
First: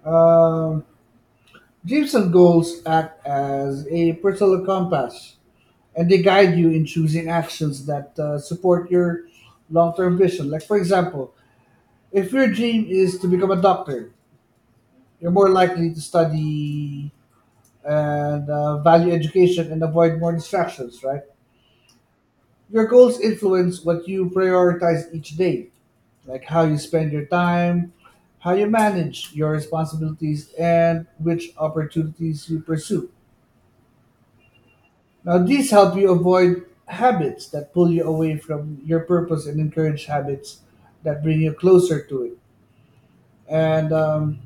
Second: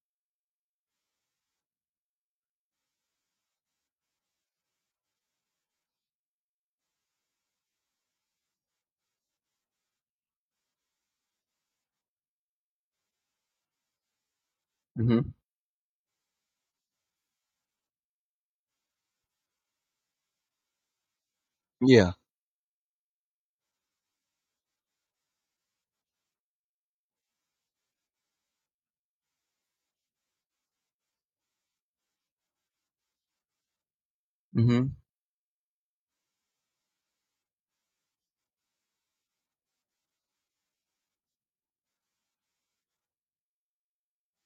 S2: um dreams and goals act as a personal compass, and they guide you in choosing actions that uh, support your long-term vision. Like for example, if your dream is to become a doctor, you're
S1: Hmm.
S2: more likely to study and uh, value education and avoid more distractions, right?
S1: Yeah.
S2: Your goals influence what you prioritize each day, like how you spend your time, how you manage your responsibilities, and which opportunities you pursue.
S1: Hmm.
S2: Now, these help you avoid habits that pull you away from your purpose and encourage habits that bring you closer to it. And um,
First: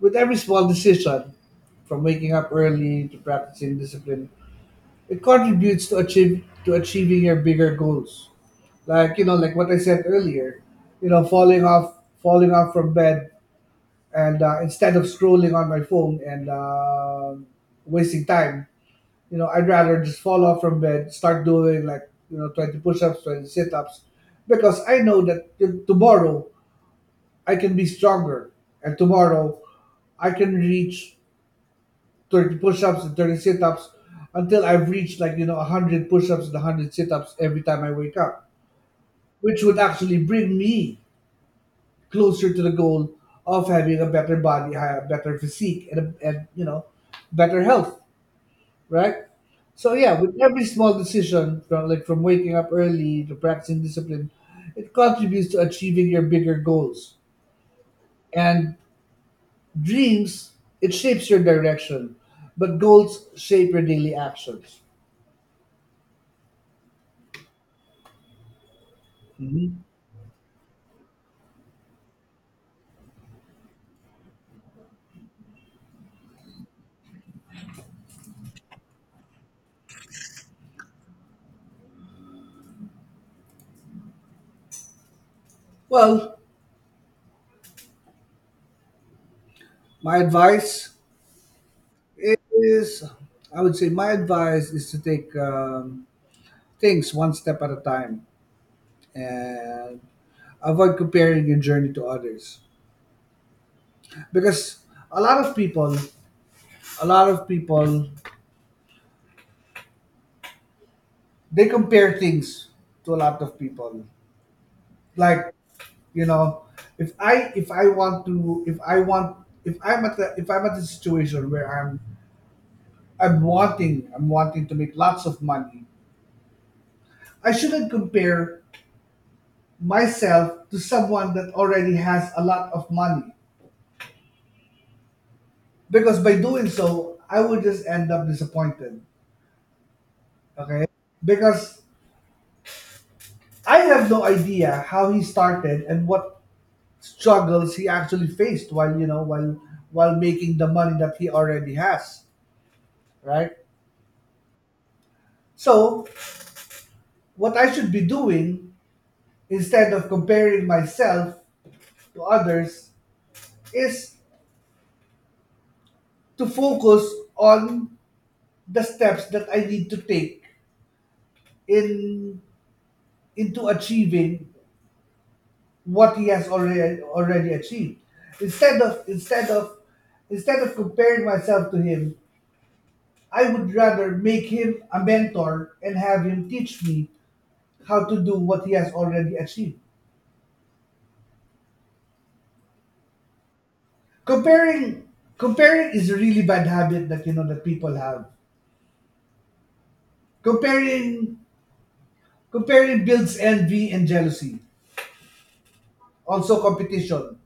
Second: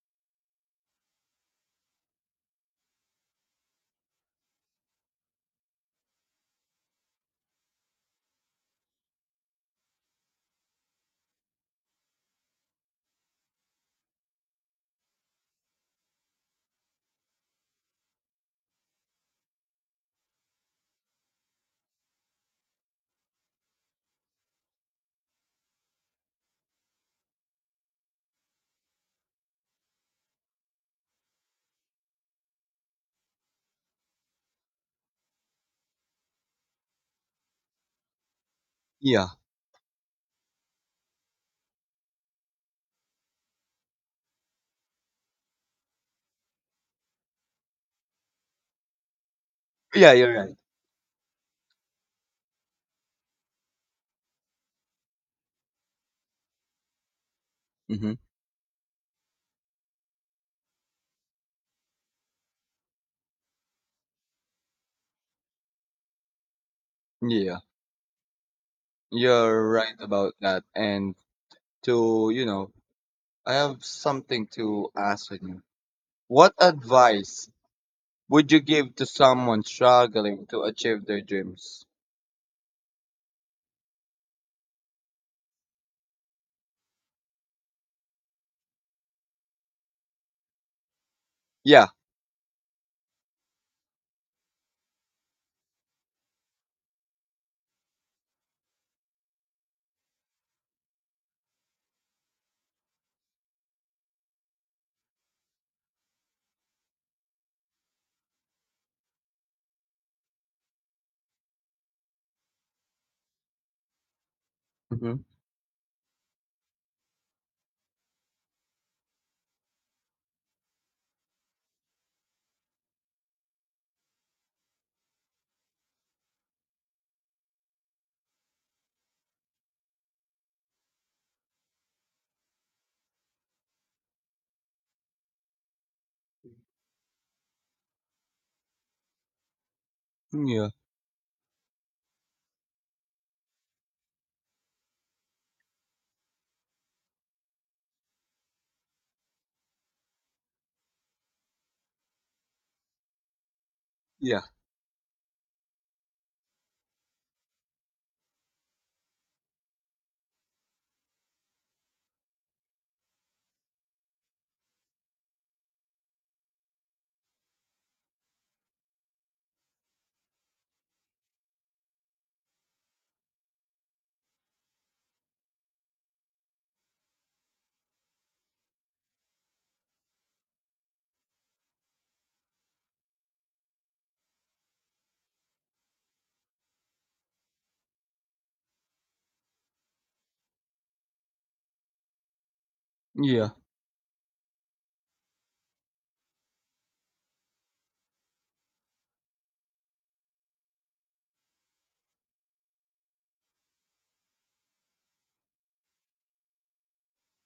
S2: with every small decision, from waking up early to practicing discipline, it contributes to achieve to achieving your bigger goals. Like you know, like what I said earlier, you know, falling off falling off from bed and uh, instead of scrolling on my phone and um wasting time, you know, I'd rather just fall off from bed, start doing, like, you know, twenty push-ups, twenty sit-ups, because I know that t- tomorrow I can be stronger, and tomorrow I can reach thirty push-ups and thirty sit-ups until I've reached, like, you know, one hundred push-ups and one hundred sit-ups every time I wake up,
S1: Yeah.
S2: which would actually bring me closer to the goal of having a better body, hi- a better physique, and, a, and you know, better health, right? So
S1: Yeah,
S2: yeah,
S1: you're
S2: with
S1: right.
S2: every small decision, from like from waking up early to practicing discipline, it contributes to achieving your bigger goals.
S1: Hmm.
S2: And dreams, it shapes your direction, but goals shape your daily actions.
S1: Yeah. You're
S2: Mhm.
S1: right about that. And to, you know, I have something to ask you. What advice would you give to someone struggling to achieve their dreams?
S2: Well, my advice
S1: Yeah.
S2: is, I would say, my advice is to take um, things one step at a time and avoid comparing your journey to others, because a lot of people a lot of people they compare things to a lot of people,
S1: Mm-hmm.
S2: like you know, if i if I want to if I want if i'm at the if i'm at the situation where i'm i'm wanting i'm wanting to make lots of money, I shouldn't compare myself to someone that already has a lot of money, because by doing so I would just end up disappointed.
S1: Yeah.
S2: Okay. Because I have no idea how he started and what struggles he actually faced while, you know, while while making the money that he already has, right?
S1: Yeah.
S2: So, what I should be doing instead of comparing myself to others is to focus on the steps that I need to take in into achieving what he has already already achieved. Instead of instead of instead of comparing myself to him, I would rather make him a mentor and have him teach me how to do what he has already achieved.
S1: Yeah.
S2: Comparing comparing is a really bad habit that, you know, that people have. Comparing comparing builds envy and jealousy. Also competition.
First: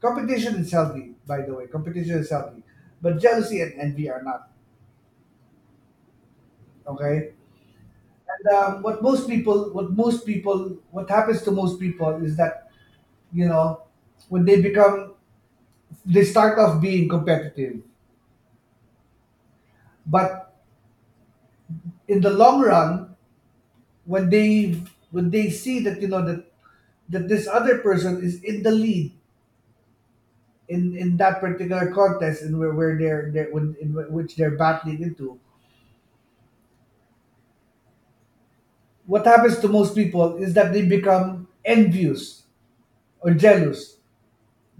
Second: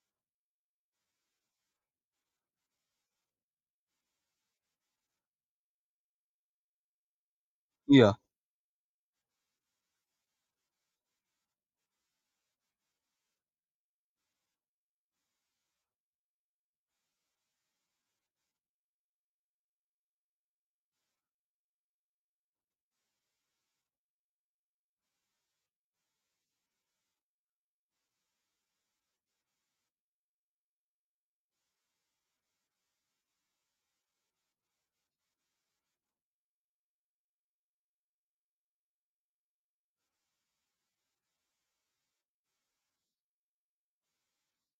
S2: Competition is healthy, by the way. Competition is healthy. But jealousy and envy are not. Okay?
S1: Yeah.
S2: And um, what most people, what most people, what happens to most people is that, you know, when they become, they start off being competitive, but in the long run, when they when they see that, you know, that that this other person is in the lead in in that particular contest and where, where they're, they're when, in which they're battling into, what happens to most people is that they become envious or jealous.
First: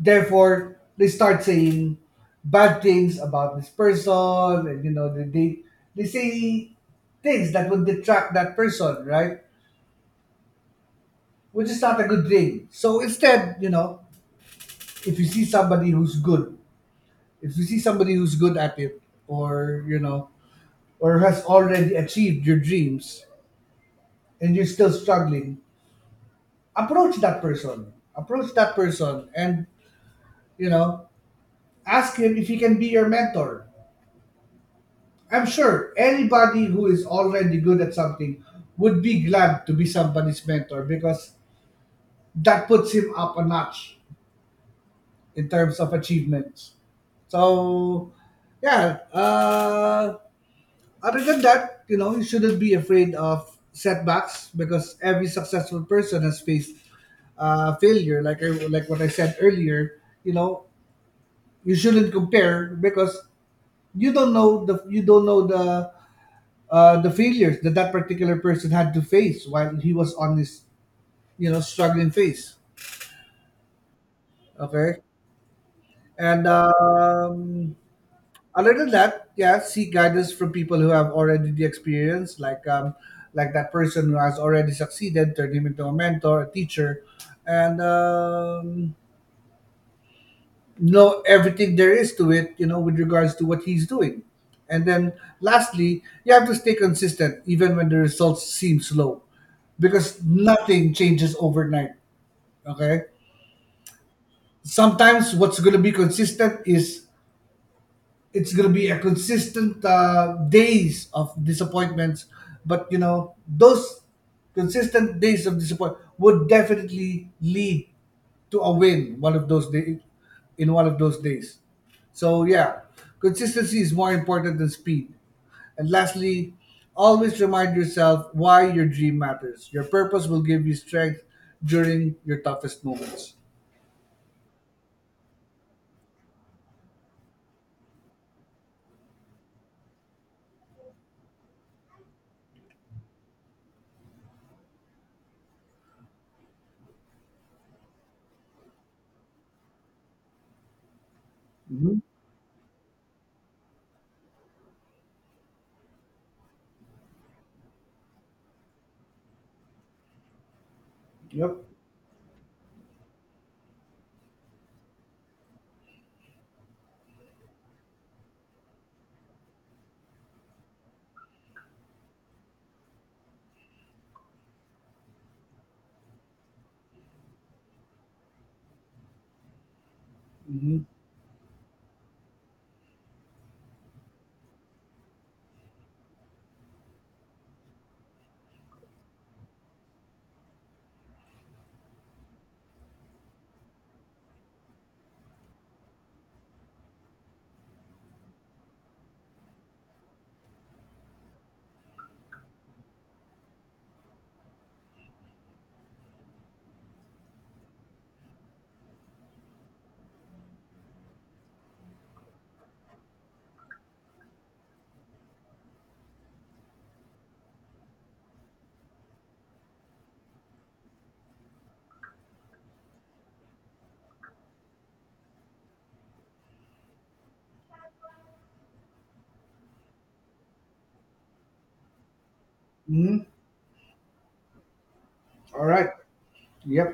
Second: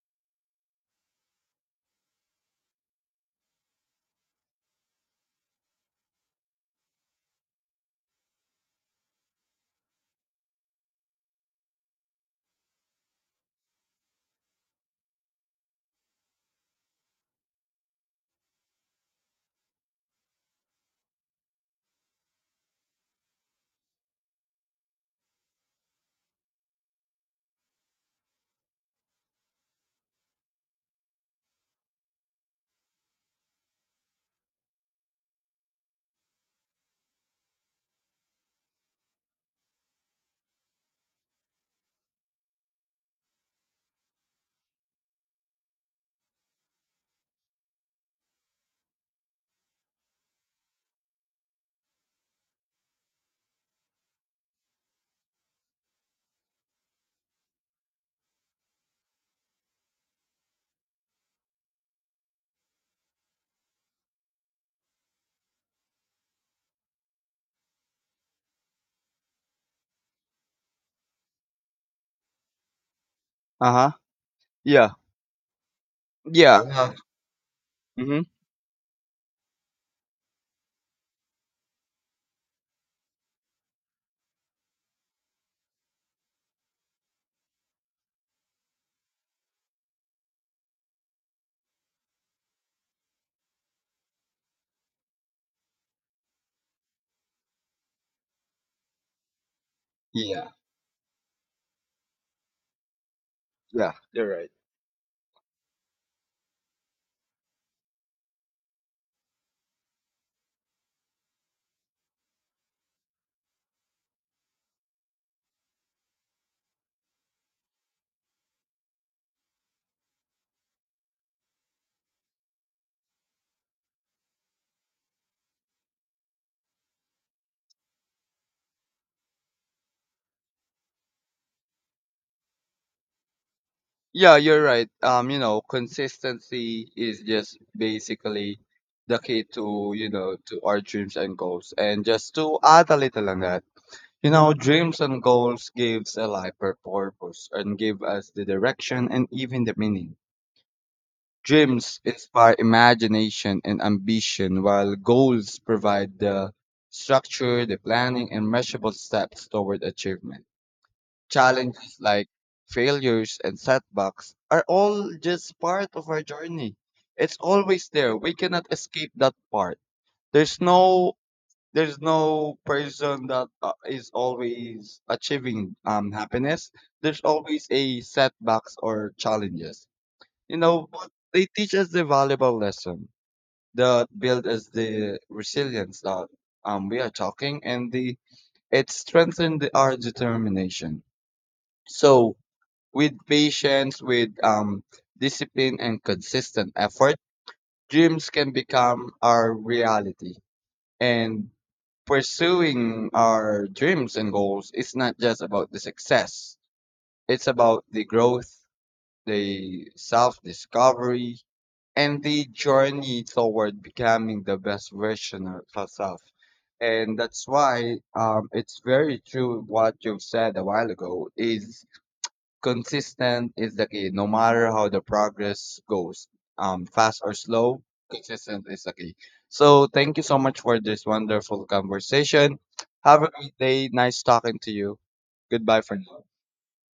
S2: Therefore, they start saying bad things about this person, and you know, they they, they say things that would detract that person, right? Which is not a good thing. So instead, you know, if you see somebody who's good, if you see somebody who's good at it, or you know, or has already achieved your dreams, and you're still struggling, approach that person. Approach that person, and you know, ask him if he can be your mentor. I'm sure anybody who is already good at something would be glad to be somebody's mentor because that puts him up a notch in terms of achievements. So, yeah. Uh, other than that, you know, you shouldn't be afraid of setbacks because every successful person has faced uh, failure. Like I, like what I said earlier, you know, you shouldn't compare because you don't know the you don't know the uh, the failures that that particular person had to face while he was on this, you know, struggling phase.
S1: Uh huh. Yeah.
S2: Okay, and
S1: Yeah. Uh,
S2: um,
S1: mm-hmm.
S2: other than that, yeah, seek guidance from people who have already the experience, like um, like that person who has already succeeded, turn him into a mentor, a teacher, and um, know everything there is to it, you know, with regards to what he's doing. And then lastly, you have to stay consistent even when the results seem slow because
S1: Yeah.
S2: nothing changes overnight. Okay.
S1: Yeah. You're right.
S2: Sometimes what's going to be consistent is it's going to be a consistent uh, days of disappointments, but you know those consistent days of disappointment would definitely lead to a win one of those day, in one of those days. So yeah, consistency is more important than speed. And lastly, always remind yourself why your dream matters. Your purpose will give you strength during your toughest moments.
S1: Yeah, you're right. Um, you know, consistency is just basically the key to you know to our dreams and goals. And just to add a little on that, you know, dreams and goals gives a life a purpose and give us the direction and even the meaning. Dreams
S2: Mhm.
S1: inspire imagination and ambition, while goals provide the structure, the planning, and measurable steps toward achievement.
S2: Yep.
S1: Challenges like failures and setbacks are all just part of our journey. It's always there. We cannot escape that part. There's no there's no person that uh, is always achieving um, happiness. There's always a setbacks or challenges, you
S2: Mhm.
S1: know, but they teach us the valuable lesson that build us the resilience that um, we are talking, and the it strengthened the- our determination. So, with patience, with um, discipline, and consistent effort, dreams can become our reality. And pursuing our dreams and goals is not just about the success; it's about the growth, the self-discovery, and the journey toward becoming the best version of herself. And that's why um, it's very true what you've said a while ago is consistent is the key. No matter how the progress goes, um, fast or slow, consistent is the key. So thank you so much for this wonderful conversation. Have
S2: Mhm.
S1: a great day. Nice talking to you.
S2: All
S1: Goodbye
S2: right.
S1: for now.
S2: Yep.